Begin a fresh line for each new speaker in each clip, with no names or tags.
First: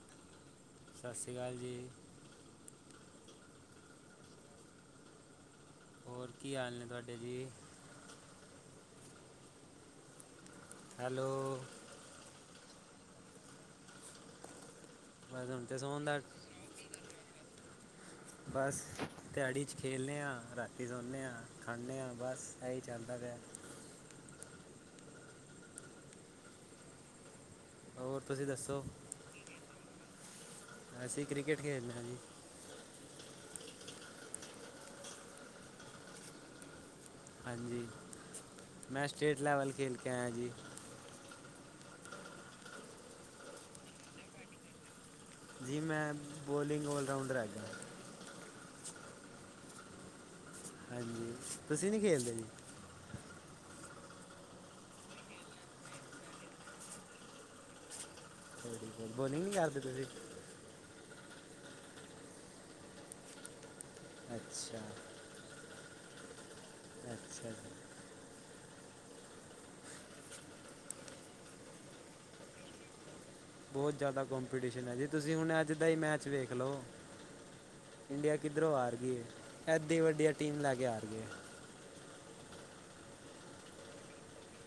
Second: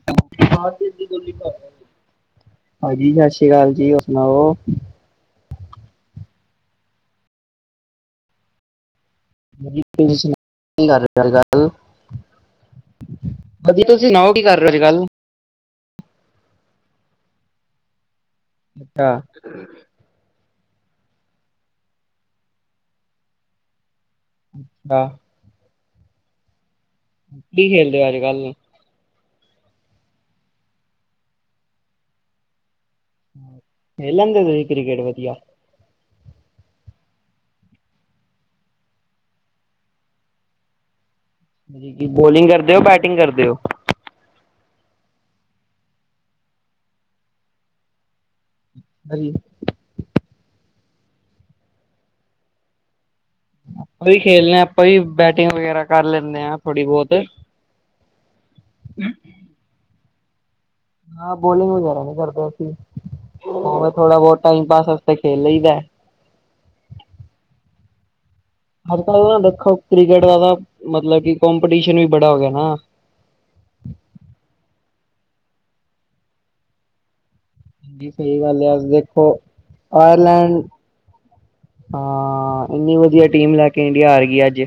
ਰ
ਸਤਿ ਸ਼੍ਰੀ ਅਕਾਲ ਜੀ
ਹਾਂਜੀ ਸਤਿ ਸ਼੍ਰੀ ਅਕਾਲ ਜੀ ਹੋ ਸੁਣਾਓ
ਹੋਰ ਕੀ ਹਾਲ ਨੇ ਤੁਹਾਡੇ ਜੀ
ਤੁ ਸੁ ਕਰ
ਹੈਲੋ
ਰਿ ਗੱਲ ਹਾਂਜੀ ਤੁਸੀਂ ਸੁਣਾਓ ਕੀ ਕਰ ਰਹੇ ਹੋ ਅੱਜ ਕੱਲ
ਪਰ ਰੁਣ ਤੇ ਸੋਣਦਾ ਬਸ
ਅੱਛਾ
ਦਿਹਾੜੀ ਚ ਖੇਲਦੇ ਆ, ਰਾਤੀਂ ਸੋਣੇ ਆ, ਖਾਂਦੇ ਆ ਬਸ ਇਹੀ ਚਾਹੀਦਾ ਪਿਆ।
ਅੱਛਾ ਖੇਲਦੇ ਹੋ ਅੱਜ
ਹੋਰ
ਕੱਲ
ਤੁਸੀਂ
ਨੂੰ
ਦੱਸੋ ਅਸੀਂ ਕ੍ਰਿਕਟ ਖੇਡਣਾ ਜੀ।
ਇਹ ਲਦੇ ਤੁਸੀਂ ਕ੍ਰਿਕਕੇਟ ਵਧੀਆ।
ਹਾਂਜੀ ਮੈਂ ਸਟੇਟ ਲੈਵਲ ਖੇਡ ਕੇ ਆਇਆ ਜੀ।
ਕਿ ਬੋਲਿੰਗ ਕਰਦੇ ਹੋ, ਬੈਟਿੰਗ ਕਰਦੇ ਹੋ।
ਜੀ ਮੈਂ ਬੋਲਿੰਗ ਲਰਾਊਂਡਰ ਹੈਗਾ
ਹਜੀ
ਹਾਂਜੀ ਤੁਸੀਂ ਨੀ ਖੇਲਦੇ ਜੀ
ਆਪਾਂ ਵੀ ਖੇਲਦੇ ਹਾਂ, ਆਪਾਂ ਵੀ ਬੈਟਿੰਗ ਵਗੈਰਾ ਕਰ ਲੈਂਦੇ ਹਾਂ ਥੋੜ੍ਹੀ ਬਹੁਤ
ਤੁਹਾਡੀ ਬੋਲਿੰਗ ਨੀ ਕਰਦੇ ਤੁਸੀਂ
ਹਾਂ ਬੋਲਿੰਗ ਵਗੈਰਾ ਨਹੀਂ ਕਰਦੇ, ਅਸੀਂ ਉਹਵੇੈਂ ਥੋੜਾ ਬਹੁਤ ਟਾਈਮ
ਅੱਛਾ
ਪਾਸ ਵਸਤੇ ਖੇਲ ਲਈ ਦਾ
ਅੱਛਾ ਜੀ।
ਹੱਕ ਨਾ ਦੇਖੋ ਕ੍ਰਿਕਟ ਦਾ ਤਾਂ ਮਤਲਬ ਕਿ ਕਪੀਟੀਸ਼ਨ ਵੀ ਬੜਾ ਹੋ ਗਿਆ ਨਾ।
ਬਹੁਤ ਜ਼ਿਆਦਾ ਕੰਪੀਟੀਸ਼ਨ ਐ ਜੀ, ਤੁਸੀਂ ਹੁਣ ਅੱਜ ਦਾ ਹੀ ਮੈਚ ਵੇਖ ਲਓ।
ਹਾਂਜੀ
ਇੰਡੀਆ
ਸਹੀ ਗੱਲ ਹੈ
ਕਿੱਧਰੋਂ ਆ
ਅੱਜ
ਰਹੀ ਐ, ਏਦੀ ਵੱਡੀਆਂ ਟੀਮ
ਆਇਰਲੈਂਡ
ਲੈ ਕੇ ਆ ਰਹੀ ਏ।
ਹਾਂ ਇੰਨੀ ਵਧੀਆ ਟੀਮ ਲੈ ਕੇ ਇੰਡੀਆ ਹਾਰ ਗਈ ਅੱਜ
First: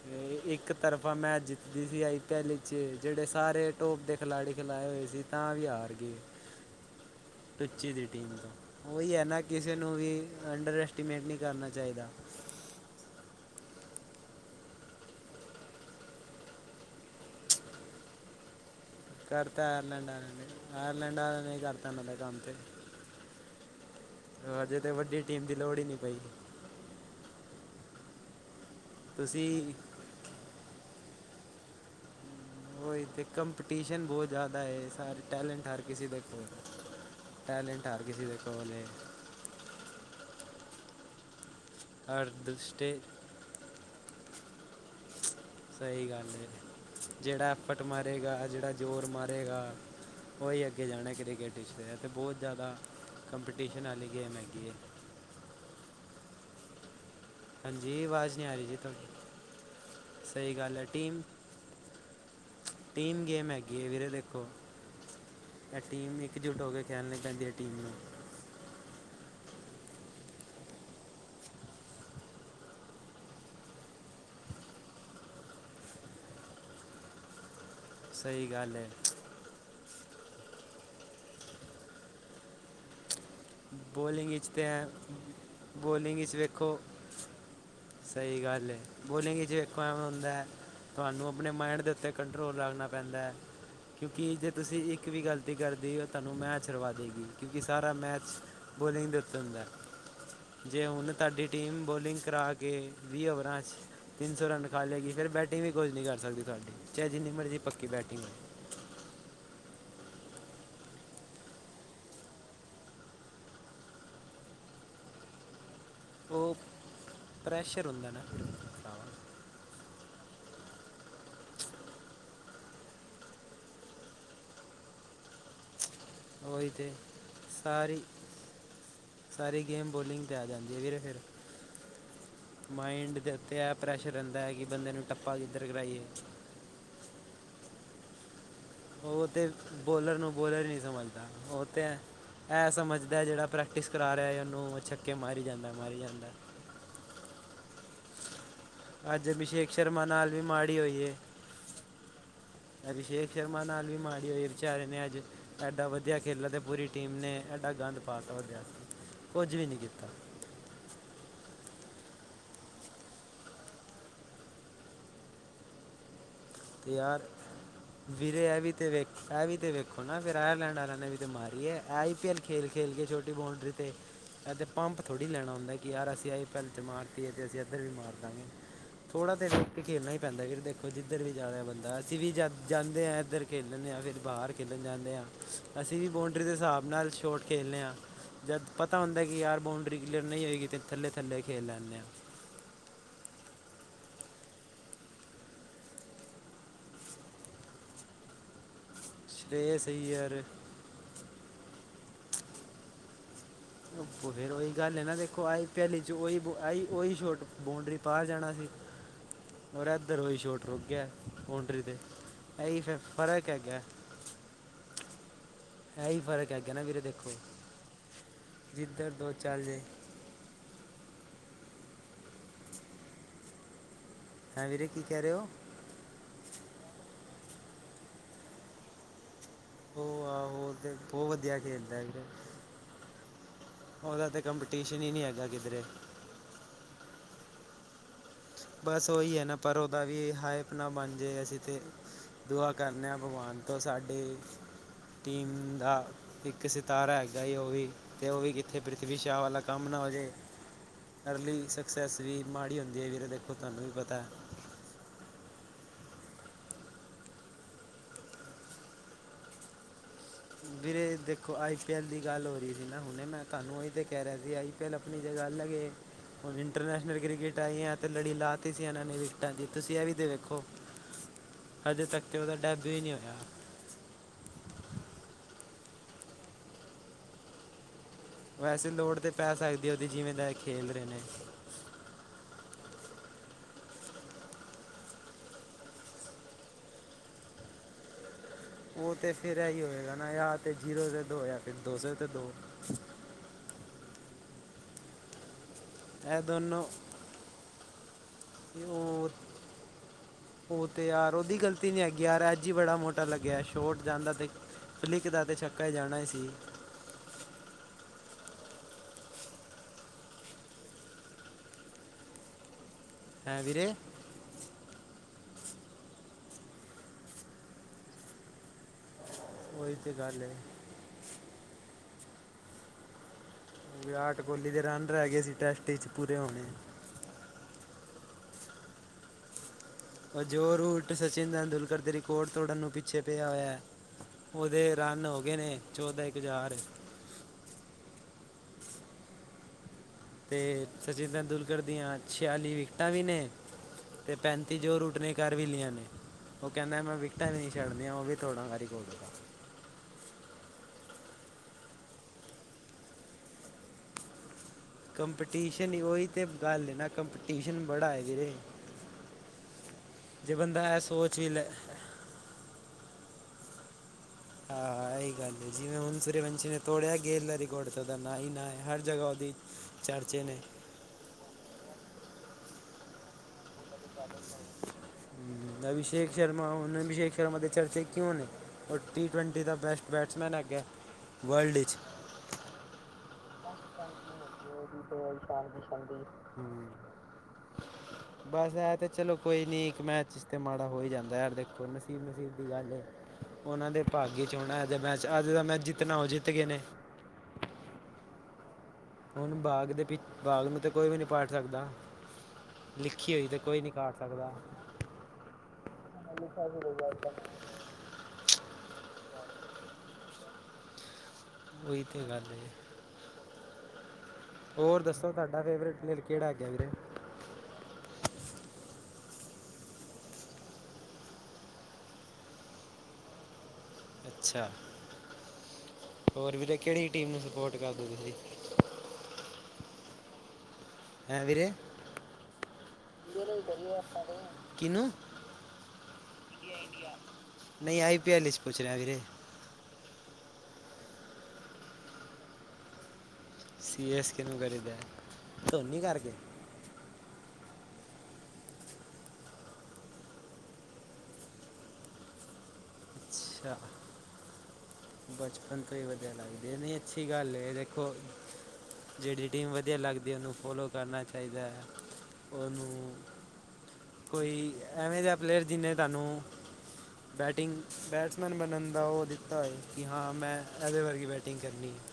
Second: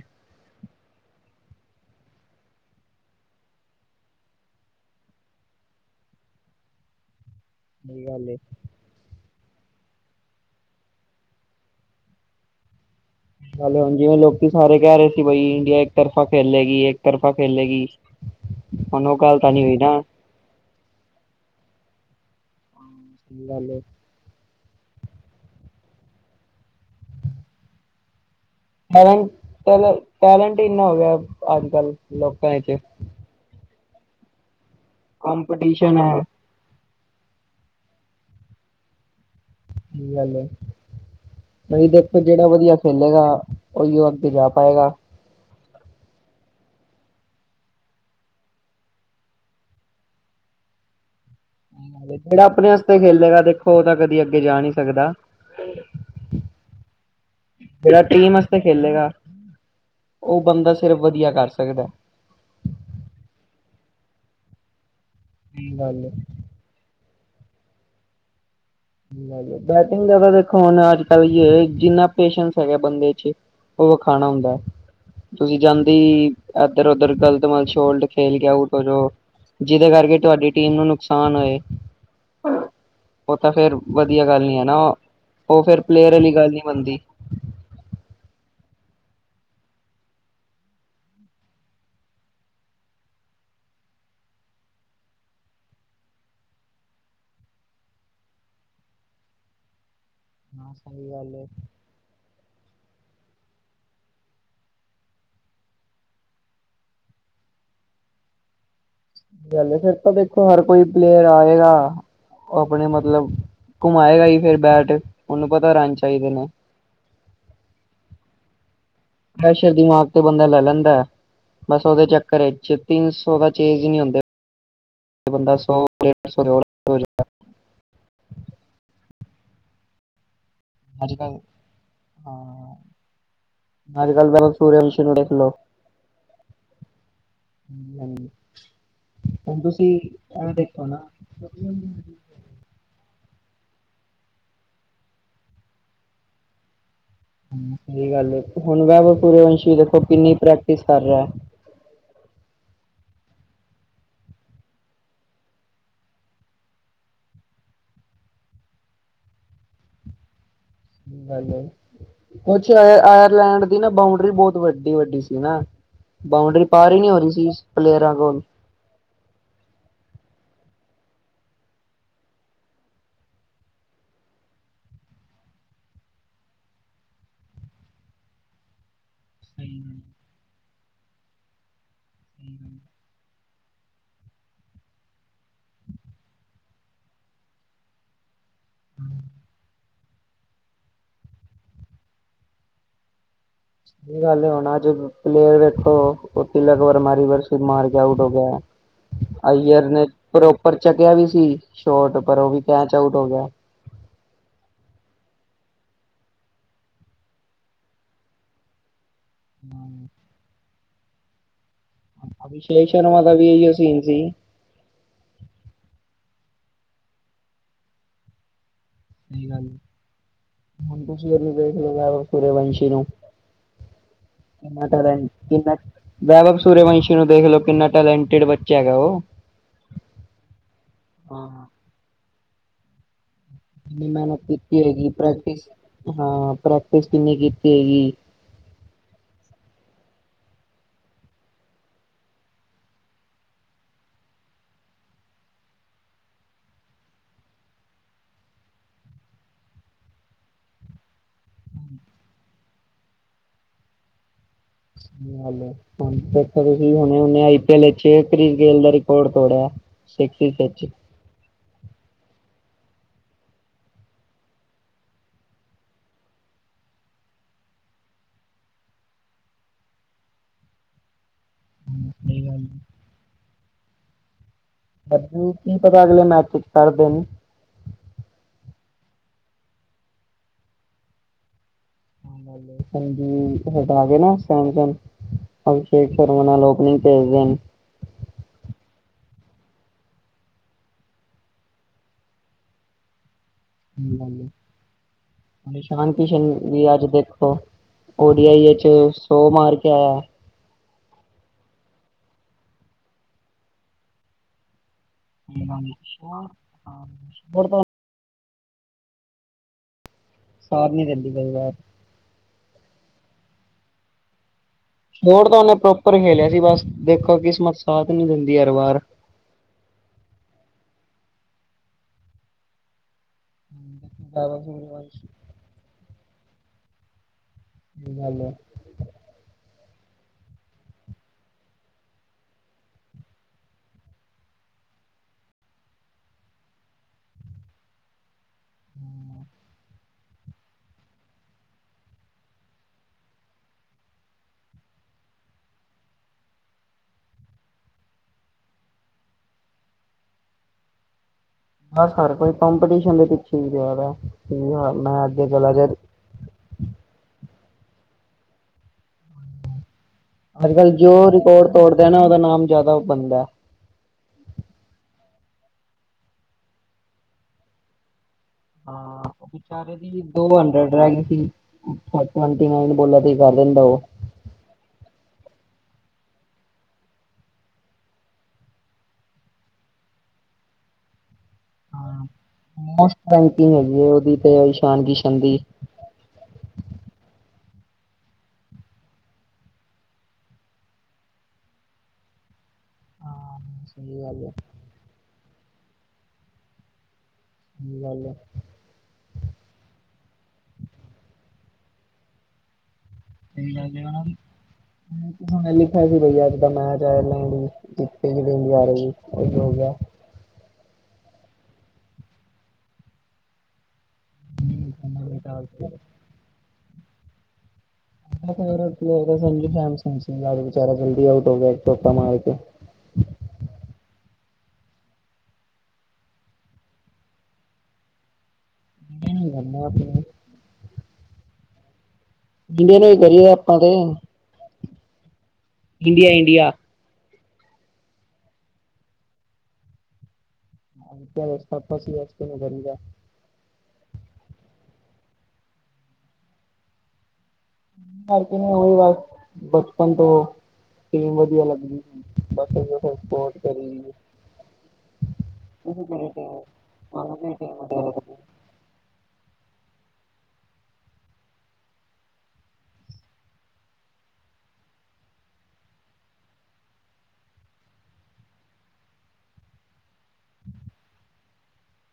ਇੱਕ ਤਰਫਾ ਮੈਂਚ ਜਿੱਤਦੀ ਸੀ ਆਈ ਪੀ ਐੱਲ ਵਿੱਚ ਜਿਹੜੇ ਸਾਰੇ ਟੋਪ ਦੇ ਖਿਲਾੜੀ ਖਿਲਾਏ ਹੋਏ ਸੀ। ਤਾਂ ਹੀ ਹਾਰ ਗਈ।
[inaudible]
ਟੁਚੀ ਦੀ
ਸਹੀ ਗੱਲ
ਟੀਮ,
ਏ।
ਉਹੀ ਐ ਨਾ ਕਿਸੇ ਨੂੰ ਵੀ ਅੰਡਰ ਐਸਟੀਮੇਟ ਨੀ ਕਰਨਾ ਚਾਹੀਦਾ।
ਹੋਲੋ ਹੁਣ ਜਿਵੇਂ ਲੋਕੀ ਸਾਰੇ ਕਹਿ ਰਹੇ ਸੀ ਬਾਈ ਇੰਡੀਆ ਇੱਕ ਤਰਫਾ ਖੇਲੇਗੀ, ਇੱਕ ਤਰਫਾ ਖੇਲੇਗੀ। ਹੁਣ ਉਹ ਗੱਲ ਤਾਂ ਨੀ ਰਹੀ ਨਾ।
ਹਾਂਜੀ। ਆਇਰਲੈਂਡ ਆਲੇਆ ਨੇ ਹੀ ਕਰਤਾ ਇਹਨਾਂ ਦਾ ਕੰਮ ਤੇ
ਲਾਲੇ।
ਹਜੇ ਤੇ ਵੱਡੀ ਟੀਮ ਦੀ ਲੋੜ ਹੀ ਨਹੀਂ ਪਈ। ਤੁਸੀਂ
ਟੈਟ ਟੈਲਟ ਹੀ ਹੋ ਗਿਆ, ਅੱਜ ਕੱਲ ਲੋਕਾਂ ਚ
ਉਹ ਇੱਥੇ ਕੰਪੀਟੀਸ਼ਨ ਬਹੁਤ ਜ਼ਿਆਦਾ ਐ‌ ਸਾਰੇ ਟੈਲੈਂਟ ਹਰ
ਕੰਪੀਟੀਸ਼ਨ
ਕਿਸੇ ਦੇ
ਹੈ।
ਕੋਲ ਟੈਲੈਂਟ ਹਰ ਕਿਸੀ ਦੇ ਕੋਲ ਏ।
ਸਹੀ ਗੱਲ ਐ, ਬਈ ਦੇਖੋ
ਹਰ
ਜਿਹੜਾ ਵਧੀਆ
ਸਟੇਟ
ਖੇਲੇਗਾ। ਉਈ ਯੋ ਅੱਗੇ ਜਾ ਪਾਏਂਗਾ।
ਸਹੀ ਗੱਲ ਏ। ਜਿਹੜਾ ਐਫਟ ਮਾਰੇੇਗਾ, ਜਿਹੜਾ ਜ਼ੋਰ ਮਾਰੇਗਾ ਉਹ ਹੀ ਅੱਗੇ ਜਾਣਾ ਕ੍ਰਿਕਟ ਖਸ਼ਦੇ ਐ ਤੇ ਬਹੁਤ
ਜਿਹੜਾ ਆਪਣੇ
ਜ਼ਿਆਦਾ
ਵਾਸਤੇ ਖੇਲੇਗਾ ਦੇਖੋ ਉਹ
ਕੰਪੀਟੀਸ਼ਨ
ਤਾਂ
ਆਲੀ
ਕਦੀ
ਗੇਮ
ਅੱਗੇ ਜਾ
ਹੈਗੀ ਏ।
ਨਹੀਂ ਸਕਦਾ। ਜਿਹੜਾ
ਹਾਂਜੀ,
ਟੀਮ
ਆਵਾਜ਼ ਨਹੀਂ ਆ
ਵਾਸਤੇ
ਰਹੀ ਜੀ ਤੁਹਾਡੀ।
ਖੇਲੇਗਾ ਉਹ
ਸਹੀ
ਬੰਦਾ
ਗੱਲ ਐ
ਸਿਰਫ
ਟੀਮ
ਵਧੀਆ ਕਰ ਸਕਦਾ।
ਟੀਮ ਗੇਮ ਹੈਗੀ ਐ ਵੀਰੇ ਦੇਖੋ,
ਸਹੀ
ਇਹ
ਗੱਲ ਏ।
ਟੀਮ ਇੱਕ ਜੁੱਟ ਹੋ ਕੇ ਖੇਲਣੀ ਪੈਂਦੀ ਹੈ ਟੀਮ ਨੂੰ
ਬੈਟਿੰਗ ਦਾ ਤਾਂ ਦੇਖੋ ਹੁਣ ਅੱਜ-ਕੱਲ ਜਿੰਨਾ ਪੇਸ਼ੈਂਸ ਹੈਗਾ ਬੰਦੇ ਚ ਉਹ ਵਿਖਾਣਾ ਹੁੰਦਾ। ਤੁਸੀਂ ਜਾਂਦੀ ਇੱਧਰ-ਉੱਧਰ ਗਲਤ ਮਲਤ ਸ਼ੋਲਡ ਖੇਲ
ਸਹੀ
ਕੇ ਆਊਟ
ਗੱਲ
ਹੋ
ਹੈ
ਜਾਓ, ਜਿਹਦੇ ਕਰਕੇ ਤੁਹਾਡੀ ਟੀਮ ਨੂੰ ਨੁਕਸਾਨ ਹੋਏ। ਉਹ ਤਾਂ ਫੇਰ ਵਧੀਆ
ਬੋਲਿੰਗ
ਗੱਲ
ਵਿੱਚ
ਨੀ
ਤਾਂ
ਹੈ ਨਾ
ਏ,
ਉਹ ਫੇਰ ਪਲੇਅਰ
ਬੋਲਿੰਗ ਵਿੱਚ
ਵਾਲੀ ਗੱਲ ਨੀ
ਵੇਖੋ
ਬਣਦੀ
ਸਹੀ ਗੱਲ ਐ, ਬੋਲਿੰਗ ਵਿੱਚ [unintelligible] ਤੁਹਾਨੂੰ ਆਪਣੇ ਮਾਇਂਡ ਦੇ ਉੱਤੇ ਕੰਟਰੋਲ ਰੱਖਣ ਪੈਂਦਾ ਐ। ਕਿਉਂਕਿ ਜੇ ਤੁਸੀਂ ਇੱਕ ਵੀ ਗਲਤੀ ਕਰਦੇ ਉਹ ਤੁਹਾਨੂੰ ਮੈਚ ਹਰਵਾ ਦੇਗੀ ਕਿਉਂਕਿ ਸਾਰਾ ਮੈਚ ਬੋਲਿੰਗ ਦੇ ਉੱਤੇ ਹੁੰਦਾ,
ਹਾਂ
ਜੇ
ਸਹੀ
ਹੁਨ
ਗੱਲ ਹੈ
ਤੁਹਾਡੀ ਟੀਮ, ਬੋਲਿੰਗ ਕਰਾ ਕੇ ਵਹੀਂ ਓਵਰਾਂ ਚ ਤਿੰਨ ਸੋ ਰਨ ਕਰ ਲੈਗੀ, ਫੇਰ ਬੈਟਿੰਗ ਵੀ ਕੁਜ ਨੀ ਕਰ ਸਕਦੀ ਤੁਹਾਡੀ, ਚਾਹੇ ਜਿੰਨੀ ਮਰਜੀ ਪੱਕੀ ਬੈਟਿੰਗ, ਹੋਏ
ਹਾਲੇ ਫੇਰ ਤੋਂ, ਦੇਖੋ ਹਰ ਕੋਈ ਪਲੇਅਰ ਆਵੇਗਾ। ਓ ਆਪਣੇ ਮਤਲਬ, ਘੁਮਾਏਗਾ ਈ ਫੇਰ ਬੈਟ, ਓਨੂੰ ਪਤਾ ਰੰਨਚ
ਓ, ਪ੍ਰੈਸ਼ਰ ਹੁੰਦਾ ਏ ਨਾ ਫਿਰ ਤਾਂ
ਪ੍ਰੈਸ਼ਰ ਦੀਮਾਗ ਤੇ ਬੰਦਾ ਲੈ ਲੈਂਦਾ। ਬਸ ਓਦੇ ਚੱਕਰ ਚ ਤਿੰਨ ਸੋ ਦਾ ਚੇਜ ਨੀ ਹੁੰਦੇ, ਬੰਦਾ ਸੌ ਡੇਢ ਸੌ ਹੋਰ
ਓਈ ਤੇ
ਹੋ ਜਾ
ਸਾਰੀ, ਸਾਰੀ ਗੇਮ ਬੋਲਿੰਗ ਤੇ ਆ ਜਾਂਦੀ ਐ ਵੀਰੇ
ਅੱਜ
ਫੇਰ।
ਕੱਲ ਹਾਂ
ਮਾਇੰਡ ਦੇ ਉੱਤੇ ਐ
ਅੱਜ
ਪ੍ਰੈਸ਼ਰ
ਕੱਲ ਤਾਂ
ਰੈਂਦਾ ਕਿ ਬੰਦੇ
ਸੂਰਯਵੰਸ਼ੀ
ਨੂੰ
ਦੇਖ
ਟੱਪਾ
ਲੋ
ਕਿੱਦਰ ਕਰਾਈਏ।
[unintelligible]
ਓ ਤੇ
ਹੁਣ ਤੁਸੀਂ
ਬੋਲਰ ਨੂੰ
ਐਵੇਂ
ਬੋਲਰ ਨੀ
ਦੇਖੋ ਨਾ
ਸਮਝਦਾ, ਓ ਤੈ ਏ ਐ ਸਮਝਦਾ ਜਿਹੜਾ ਪ੍ਰੈਕਟਿਸ ਕਰਾ ਰੇਆ ਓਨੂੰ, ਛੱਕੇ ਮਾਰੀ ਜਾਂਦਾ, ਮਾਰੀ ਜਾਂਦਾ।
ਹੂੰ, ਸਈ ਗੱਲ ਏ, ਹੁਣ ਵੈਭਵ
ਅੱਜ ਅਭਿਸ਼ੇਕ
ਸੂਰੇਵੰਸ਼ੀ ਦੇਖੋ
ਸ਼ਰਮਾ ਨਾਲ
ਕਿੰਨੀ
ਵੀ ਮਾੜੀ
ਪ੍ਰੈਕਟਿਸ ਕਰ
ਹੋਈ ਹੈ
ਰਿਹਾ।
ਅਭਿਸ਼ੇਕ ਸ਼ਰਮਾ ਨਾਲ ਵੀ ਮਾੜੀ ਹੋਈ ਵਿਚਾਰੇ ਨੇ ਅੱਜ ਐਡਾ ਵਦੀਆ ਖੇਲਾ, ਤੇ ਪੂਰੀ ਟੀਮ ਨੇ ਐਡਾ ਗੰਦ ਪਾ ਤਾ, ਕੁੱਝ ਵੀ ਨਈ ਕੀਤਾ।
ਕੁਛ ਆਇਰਿਲੈਂਡ, ਦੀ ਨਾ ਬਾਊਂਡਰੀ, ਬਹੁਤ ਵੱਡੀ ਵੱਡੀ ਸੀ ਨਾ। ਬਾਊਂਡਰੀ, ਪਾਰ ਈ ਨੀ ਹੋ ਰਹੀ ਸੀ, ਪਲੇਰਾਂ ਕੋਲ।
ਐਵੀ ਤੇ ਵੇ ਐ ਵੀ ਤੇ ਵੇਖੋ ਨਾ, ਫੇਰ ਆਇਰਲੈਂਡ ਵਾਲਿਆਂ ਨੇ ਵੀ ਤੇ ਮਾਰੀ ਏ, ਆਈ ਖੇਲ--ਖੇਲ ਕੇ ਛੋਟੀ ਬਾਊਂਡਰੀ ਤੇ ਐਦੇ ਪੰਪ, ਥੋੜੀ ਲੈਣਾ ਹੁੰਦਾ ਕਿ ਯਾਰ, ਅਸੀਂ ਆਈ ਪੈਲ ਚ ਮਾਰਕੇ, ਤੇ ਅਸੀਂ ਏਦਰ ਵੀ ਮਾਰਦਾਗੇਂ। ਥੋੜਾ ਤੇ
ਸਹੀ
ਫਿਰ,
ਗੱਲ
ਖੇਲਣਾ
ਸਹੀ
ਪੈਦਾ ਦੇਖੋ ਜੀ ਏਧਰ ਜਾਰਿਆ ਬੰਦਾ, ਅਸੀਂ ਵੀ
ਗੱਲ।
ਜਾਂਦੇ ਆ, ਐਦਰ ਖੇਲਣ ਜਾਂਦੇ ਆ ਜਾ ਫ਼ਿਰ ਬਾਹਰ, ਖੇਲਣ ਜਾਂਨੇ ਆਂ ਅਸੀਂ ਵੀ ਬੋਂਡਰੀ, ਦੇ ਹਿਸਾਬ ਨਾਲ ਸ਼ੋਟ ਖੇਲਨੇ ਆਂ ਜਦ ਪਤਾ ਹੁੰਦਾ, ਕਿ ਯਾਰ ਬੋਂਡਰੀ ਕਲੀਅਰ ਨਈ ਹੋਏਗੀ, ਤੇ ਥੱਲੇ--ਥੱਲੇ ਖੇਲ ਲੈਂਨੇ ਆਂ
ਏ ਹਾਲੇ ਹੋਣਾ ਸੀ, ਪਲੇਅਰ ਵੇਖੋ ਓ ਤੀਲਕ ਵਰਮਾ, ਰੀਵਰਸ ਮਾਰ ਕੇ ਆਊਟ, ਹੋ ਗਏ ਐ
ਸਟੇ
ਅਈਅਰ ਨੇ,
ਸਹੀ ਯਾਰ
ਪ੍ਰੋਪਰ ਚੱਕਿਆ ਵੀ ਸੀ ਸ਼ੋਟ, ਪਰ ਓ ਵੀ ਕੈਂਚ ਆਊਟ ਹੋ, ਗਿਆ
ਫੇਰ ਓਈ ਗੱਲ ਏ ਨਾ ਵੇਖੋ, ਆਈ ਪਹਿਲੀ ਚ ਆਈ ਓਈ ਸੋ਼ਟ, ਬਾਊਂਡਰੀ ਬਾਹਰ ਜਾਣਾ ਸੀ।
[inaudible] [unintelligible]
ਫੇਰ ਏਧਰ ਓਈ ਸ਼ੋਟ, ਰੁੱਕ ਗਿਆ ਬੋਂਡਰੀ ਤੇ, ਐ ਏਹੀ ਫੇਰ ਫਰਕ ਹੈਗਾ
ਹਾਂਜੀ।
ਐ ਈ, ਫਰਕ ਹੈਗੈ ਨਾ ਵੀਰੇ ਵੇਖੋ, ਜਿਧਰ ਜੋ
ਸਹੀ
ਚੱਲ
ਗੱਲ ਏ।
ਜਾਇ
ਹੁਣ ਤੁਸੀਂ, ਏਨੂੰ ਵੇਖ ਲਿਆ, ਸੁਰਯਵੰਸ਼ ਨੂੰ।
ਹਾਂ ਵੀਰੇ
ਕਿਨਾ
ਕੀ
ਡਰ
ਕਹਿ ਰਹੇ ਹੋ
ਕਿਨਾ ਵੈਭਬ, ਸੂਰਯਵੰਸ਼ ਨੂੰ ਵੇਖਲੋ, ਕਿੰਨਾ ਟੈਲੈਂਟੇਡ ਬੱਚਾ, ਹੈਗਾ ਏ ਓ
ਓ ਆਹੋ ਤੇ, ਬਹੁਤ ਵਧੀਆ
ਹਾਂ
ਖੇਲਦਾ ਏ, ਵੀਰੇ
ਏਨਾ
ਉਹਦਾ
ਨੇ
ਤੇ
ਕੀਤੀ
ਕੰਪੀਟੀਸ਼ਨ
ਹੋਏਗੀ,
ਹੀ ਨਹੀਂ ਹੈਗਾ
ਪ੍ਰੈਕਟਿਸ,
ਕਿਧਰੇ
ਹਾਂ ਪ੍ਰੈਕਟਿਸ ਕਿੰਨੀ ਕੀਤੀ ਹੋਏਗੀ
ਬਸ ਓਈ ਐ ਨਾ, ਪਰ ਓਦਾ ਵੀ ਹਾਏ ਇਤਨਾ ਬਨ ਜੇ, ਅਸੀਂ ਤੇ ਦੁਆ ਕਰਨੇ ਆਂ, ਭਗਵਾਨ ਤੋਂ ਸਾਡੇ ਟੀਮ ਦਾ ਇੱਕ ਸਿਤਾਰਾ ਹੈਗਾ ਈ, ਓ ਵੀ ਤੇ ਓ ਵੀ ਕਿੱਥੇ, ਪ੍ਰਿਥਵੀ ਸ਼ਾਹ ਵਾਲਾ ਕੰਮ ਨਾ ਹੋਜੇ ਅਰਲੀ ਸਕਸੈਸ, ਵੀ ਮਾੜੀ ਹੁੰਦੀ ਏ, ਵੀਰੇ ਵੇਖੋ ਤੁਹਾਨੂੰ ਵੀ, ਪਤਾ
ਹੈਲੋ ਹਾਂਜੀ, ਦੇਖੋ ਤੁਸੀਂ ਹੁਣੇ ਹੁਣੇ ਆਈ ਪੀ ਐਲ, ਸ਼ੀ ਤ੍ਰੀ ਗੇਲ੍ ਦਾ ਰਿਕਾੜ ਤੋੜੇਆ
ਵੀਰੇ ਦੇ ਦੇਖੋ ਆਈ ਪੀ ਐੱਲ ਦੀ ਗੱਲ ਹੋ ਰੀ ਸੀ। ਹੁਣੇ ਮੈਂ ਤੁਹਾਨੂੰ ਓਈ ਤਾਂ ਕਹਿ ਰਿਆ ਸੀ। ਆਈ ਪੀ ਐਲ ਅਪਨੀ ਜਗਾ, ਅਲੱਗ ਏ। ਹੁਣ ਇੰਟਰਨੈਸ਼ਨਲ ਕ੍ਰਿਕਟ ਆਈ ਆ, ਅਤੇ ਲੜੀ ਲਾ ਤੀ ਸੀ, ਇਹਨਾ ਨੇ ਵਿਕਟਾ ਦੀ, ਤੁਸੀ ਐ ਵੀ ਤਾਂ ਵੇਖੋ
[inaudible] [unintelligible]
ਅਜੇ ਤੱਕ ਤੇ, ਉਹਦਾ ਟੈਸਟ ਵੀ ਨਹੀ ਹੋਇਆ
ਸਾਨੂੰ ਕੀ ਪਤਾ, ਅਗਲੇ ਮੈਸਿਜ ਪੜ੍ਹਦੇ ਨਈ
ਵੈਸੇ ਲੋੜ ਤੇ, ਪੈ ਸਕਦੀ ਉਹਦੀ ਜਿਵੇ ਦਾ ਏ ਖੇਲ, ਰਹੇ ਨੇ
ਹਾਂਜੀ, ਇਧਰ ਆ ਗਏ ਨਾ ਸੈਨ ਕਰਨ। ਅਭਿਸ਼ੇਕ ਸ਼ਰਮਾ ਨਾਲ ਓਪਨਿਗ ਤੇੇਜ ਦੇਨ।
ਉਹ ਤੇ ਫਿਰ ਇਹੀ ਹੋਏਗਾ ਨਾ ਯ ਤੇ ਜੀਰੋ ਤੇ ਦੋ ਆ ਫਿਰ ਦੋ ਸੋ ਤੇ ਦੋ।
ਹੂੰ, ਨਿਸ਼ਾਨ
ਇਹ
ਕਿਸੑਨ ਜੀ
ਦੋਨੋਂ
ਅੱਜ ਦੇਖੋ ਓ ਡੀ ਆਈ 'ਚ
ਉਹ
ਸੋ ਮਾਰ ਕੇ ਆਇਆ।
ਉਹ ਤੇ ਯਾਰ, ਉਹਦੀ ਗਲਤੀ ਨੀ ਹੈਗੀ, ਯਾਰ ਅਜ ਹੀ ਬੜਾ ਮੋਟਾ ਲਗਿਆ ਸੋਟ, ਜਾਦਾ ਤੇ ਕਦੀ--ਕਦਾ ਤੇ, ਛੱਕਾ ਜਾਣਾ ਹੀ ਸੀ
[unintelligible] [inaudible] ਸਾਥ ਨਈ, ਦੇਂਦੀ ਕਈ ਵਾਰ
ਹੈਂ ਵੀਰੇ?
ਹੁਣ ਤਾਂ ਓਨੇ ਪ੍ਰੋਪਰ ਖੇਲਿਆ ਸੀ, ਬਸ ਵੇਖੋ ਕਿਸਮਤ ਸਾਥ ਨਈ ਦਿਂਦੀ ਹਰ, ਵਾਰ।
ਓਈ, ਤੇ ਗੱਲ ਏ। ਵਿਰਾਟ ਕੋਹਲੀ, ਦੇ ਰਨ ਰਹਿ ਗਏ ਸੀ। ਟੈਸਟ ਵਿਚ ਪੂਰੇ ਹੋਣੇ
ਹੈਲੋ?
ਅਜੋੋਰ ਉਲਟ, ਸਚਿਨ ਦੁਲਕਰ ਦੇ, ਰਿਕਾਰਡ ਤੋੜਨ ਨੂੰ ਪਿਛੇ ਪਿਆ, ਹੋਇਆ ਹੈ। ਉਹਦੇ, ਰਨ ਹੋ ਗਏ ਨੇ, ਚੋਦਾ ਇਕ ਹਜ਼ਾਰ
ਹੂੰ [inaudible]
ਤੇ ਸਚਿਨ ਤੈਂਦੁਲਕਰ ਦੀਆਂ ਛਿਆਲੀ ਵਿਕਟਾ ਵੀ ਨੇ। ਤੇ ਪੈਂਤੀ ਜੋੋਰ ਰੁੱਟਣੇ ਕਰ ਵੀ ਲੀਆ ਨੇ। ਉਹ ਕਹਿਦਾ ਮੈ ਵਿਕਟਾ ਹੀ ਨਹੀ ਛੱਡਦੀਆ ਉਹ ਵੀ ਤੋੜਾਗਾ ਰਿਕਾਰਡ।
ਬਸ, ਹਰ ਕੋਈ ਕੰਪੀਟੀਸ਼ਨ ਦੇ ਪਿਛੇ ਹੀ ਪਿਆ ਰਿਹਾ
ਕੰਪੀਟੀਸ਼ਨ ਹੀ ਉਹਈ ਤਾਂ ਗਲ ਹੈਨਾ ਕ ਕੰਪੀਟੀਸ਼ਨ ਬੜਾ ਹੈ ਵੀਰੇ। ਜੇ
ਅਜ-ਕਲ
ਬੰਦਾ ਇਹ
ਜੋ
ਸੋਚ ਵੀ ਲੈ
ਰਿਕਾਰਡ ਤੋੜਦਾ ਹੈਨਾ ਉਹਦਾ ਨਾਮ ਜਿਆਦਾ ਬਣਦਾ ਹੈ।
ਹਹਾਂ, ਇਹੀ ਗਲ ਹੈ ਜਿਵੇ ਹੁਣ ਸੁਰਯ ਵੰਸ਼ੀ ਨੇ ਤੋੜਿਆ ਗੇਰਲਾ ਰਿਕਾਰਡ ਤੇ ਉਹਦਾ ਨਾ ਹੀ ਨਾ ਹੈ। ਹਰ ਜਗਾ ਉਹਦੇ ਚਰਚੇ ਨੇ।
ਟਵੰਟੀ- ਟਵੰਟੀ ਨਾਈਨ ਬੋਲਾ ਤੇ ਕਰ ਦਿਦਾ ਉਹ
ਹੂੰ, ਅਭਿਸ਼ੇਕ ਸ਼ਰਮਾ ਹੁਣ ਅਭਿਸ਼ੇਕ ਸ਼ਰਮਾ ਦੇ ਚਰਚੇ ਕਿਉ ਨੇ? ਉਹ ਟੀ ਟਵੈਂਟੀ ਦਾ ਬੈਸਟ ਬੈਟਸਮੈਨ ਹੈਗਾ ਵਲਡ ਵਿਚ।
ਮਸਤ ਬੈਟਿੰਗ ਹੈਗੀ ਹੈ ਉਹਦੀ ਤੇ ਇਸ਼ਾਨ ਕਿਸ਼ਨ ਦੀ।
ਕਦ ਹੂੰ
[inaudible]
ਬਸ, ਇਹ ਤਾਂ ਚਲੋ ਕੋਈ ਨਹੀ ਇਕ ਮੈਚ ਚ ਤਾਂਤੇ ਮਾੜਾ ਹੋ ਹੀ ਜਾਦਾ ਯਾਰ ਦੇਖੋ ਨਸੀਬ-ਨਸੀਬ ਦੀ ਗੱਲ ਹੈ।
ਹਾਂ।
ਉਹਨਾਂ ਦੇ
ਸਹੀ
ਭਾਗ
ਗੱਲ ਹੈ,
'ਚ ਹੋਣਾ ਅਜੇ ਮੈਚ ਅਜ ਤਾਂ ਮੈਂਚ ਜਿਤਣਾ ਉਹ ਜਿਤ ਗਏ ਨੇ।
ਲੈ ਲਓ।
ਹੁਣ ਬਾਗ ਦੇ ਬਾਗ ਨੂੰ ਤਾਂ ਕੋਈ ਵੀ ਨੀ ਪਾਟ ਸਕਦਾ--ਸਕਦਾ। ਲਿਖੀ ਹੋੲਈ ਤਾਂ ਕੋਈ ਨਹੀ ਕਾਟ ਸਕਦਾ।
ਹੁਣ ਲਿਖਿਆ ਸੀ ਬਈ ਅਜ ਦਾ ਮੈਚ ਆਇਰਲੈਡ ਵੀ। ਕਿਹੜੀ ਟੀਮ ਇੰਡੀਆ ਆ ਰਹੀ ਉਹੀ ਹੋ ਗਿਆ।
ਉਹੀ ਤੇ ਗਲ ਏ। ਹੋਰ ਦੱਸੋ ਤੁਹਾਡਾ ਫੇਵਰੇਟ ਪਲੇਅਰ ਕੇਢਾ ਹੈੱਗਾ ਵੀਰੇ?
ਮੈਂ ਕਿਹਾ, ਮੇਰਾ ਪਲੇਅਰ ਅੱਜ [unintelligible] ਵਿਚਾਰਾ ਜਲਦੀ ਆਊਟ ਹੋ ਗਿਆ ਚੋਕਾ ਮਾਰ ਕੇ।
ਅਛਾ, ਹੋਰ ਵੀਰੇ ਕਿਹੜੀ ਟੀਮ ਨੂੰ ਸਪੋਟ ਕਰਦੋ ਤੁਸੀ?
ਇੰਡੀਆ ਨੂੰ ਕਰਦਾ ਆਪਣੀ।
ਹੈਂ, ਵੀਰੇ
ਜਿਦੇ ਤੇ ਕਰੀਏ ਆਪਾਂ ਤੇ
ਕਿਨੂ?
India- India.
ਨਹੀਂ, ਆਈ ਪੀ ਐਲ ਇਚ ਪੁੱਛ ਰਿਹਾਅਆ ਵੀਰੇ।
ਸ਼ੋਰਟ ਪ੍ਰੋਪਰਲੀ ਅੱਜ-ਕੱਲ ਕਰੀਦਾ।
ਸੀ ਐਸ ਕਿਹਨੂੰ ਕਰੀ ਦਾ ਧੋਨੀ ਕਰਕੇ
ਮਾਰਕ ਹੋਈ ਬਸ ਬਚਪਨ ਤੋਂ ਟੀਮ ਵਧੀਆ ਲੇ ਬਸ ਸਪੋਰਟ
ਅੱਛਾ
ਕਰੀ।
ਬਚਪਨ ਤੋਂ ਹੀ
ਤੁਸੀਂ ਕਿਹੜੀ
ਵਧੀਆ
ਟੀਮ
ਲੱਗਦੇ, ਇਹ ਨਹੀਂ ਅੱਛੀ
ਤੁਹਾਨੂੰ ਕਿਹੜੀ
ਗੱਲ
ਟੀਮ
ਇਹ
ਵਧੀਆ
ਦੇਖੋ।
ਲੱਗਦੀ
ਜਿਹੜੀ ਟੀਮ ਵਧੀਆ ਲੱਗਦੀ ਹੈ, ਉਹਨੂੰ ਫੋਲੋ ਕਰਨਾ ਚਾਹੀਦਾ ਹੈ ਉਹਨੂੰ ਕੋਈ ਐਵੇਂ ਜਿਹਾ, ਪਲੇਅਰ ਜਿਹਨੇ ਤੁਹਾਨੂੰ ਬੈਟਿੰਗ, ਬੈਟਸਮੈਨ ਬਣਨ ਦਾ ਉਹ ਦਿੱਤਾ ਹੈ ਕਿ ਹਾਂ, ਮੈਂ ਇਹਦੇ ਵਰਗੀ ਬੈਟਿੰਗ ਕਰਨੀ ਹੈ।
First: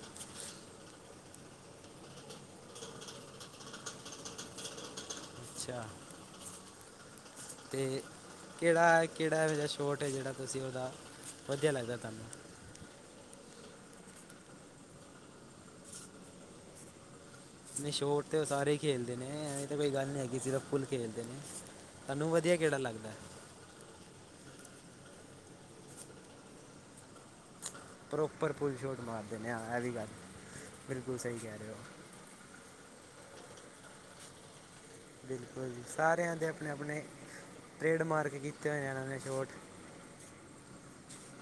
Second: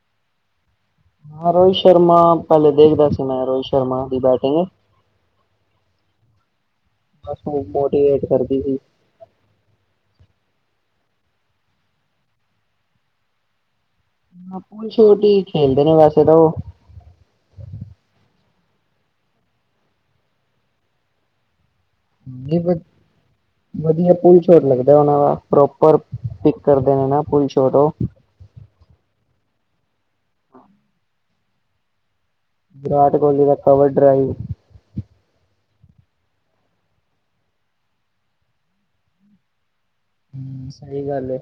ਹਾਂ, ਰੋਹਿਤ ਸ਼ਰਮਾ ਪਹਿਲੇ ਦੇਖਦਾ ਸੀ ਮੈਂ ਰੋਹਿਤ ਸ਼ਰਮਾ ਦੀ ਬੈਟਿੰਗ।
ਅਛਾ।
ਹਸਮੁਖ, ਮੋਟੀਵੇਟ ਕਰਦੀ ਸੀ।
ਕਿਹੜਾ ਕਿਹੜਾ ਇਹੋ ਜਿਹਾ ਸ਼ੋਟ ਹੈ ਜਿਹੜਾ ਤੁਸੀ ਉਹਦਾ ਵਧੀਆ ਲਗਦਾ ਤੁਹਾਨੂੰ?
ਛੋਟੀ ਖੇਲਦੇ ਨੇ ਵੈਸੇ ਤਾਂ ਉਹ।
ਨੀ ਸ਼ੋਰਟ ਤੇ ਉਹ ਸਾਰੇ ਹੀ ਖੇਲਦੇ ਨੇਂ ਇਹ ਤਾਂ ਕੋਈ ਗਲ ਨਹੀ ਹੈਗੀ ਸੀ ਤਾਂ ਫੁੱਲ ਖੇਲਦੇ ਨੇ। ਤੁਹਾਨੂੰ ਵਧੀਆ
ਨਹੀਂ ਬ
ਕਿਹੜਾ ਲੱਗਦਾ
[unintelligible] ਵਧੀਆ ਪੁੂਲ ਸ਼ੋਰਟ ਲੱਗਦਾ ਉਹਨਾਂ ਦਾ ਪ੍ਰੋਪਰ ਪਿਕ ਕਰਦੇ ਨੇ ਨਾ ਪੁੂਲ ਸ਼ੋਰਟ ਉਹ।
ਪ੍ਰੋਪਰ ਪੁੂੱਲ ਸ਼ੋਰਟ ਮਾਰ ਦੇਂਨੇ ਹਾਂ ਇਹ ਵੀ ਗੱਲ ਬਿਲਕੁਲ ਸਹੀ ਕਹਿ ਰਹੇ ਹੋ।
ਵਿਰਾਟ ਕੋਹਲੀ ਦਾ ਕਵਰ ਡਰਾਈਵ,
ਬਿਲਕੁਲ ਜੀ ਸਾਰਿਆਂ ਦੇ ਆਪਣੇ-ਆਪਣੇ ਟ੍ਰੇਡ ਮਾਰਕ ਕੀਤੇ ਹੋਏ, ਜਾਣ ਨੇ ਸ਼ਛੋਟ
ਸਹੀ ਗੱਲ ਐ।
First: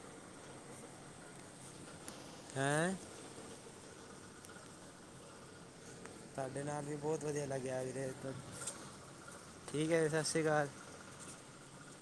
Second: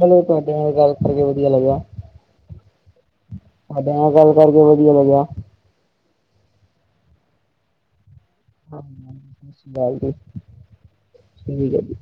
ਚਲੋ, ਤੁਹਾਡੇ ਨਾਲ ਗੱਲ ਕਰਕੇ ਵਧੀਆ ਲੱਗਿਆ।
ਹੈਂ,
ਤੁਹਾਡੇ ਨਾਲ ਗੱਲ ਕਰਕੇ ਵਧੀਆ ਲੱਗਿਆ।
ਸਾਡੇ ਨਾਲ ਵੀ ਬਹੁਤ ਵਧੀਆ ਲੱਗਿਆ ਵੀਰੇ। ਠੀਕ ਹੈ ਜੀ, ਸਤਿ ਸ਼੍ਰੀ ਅਕਾਲ
ਸਹੀ,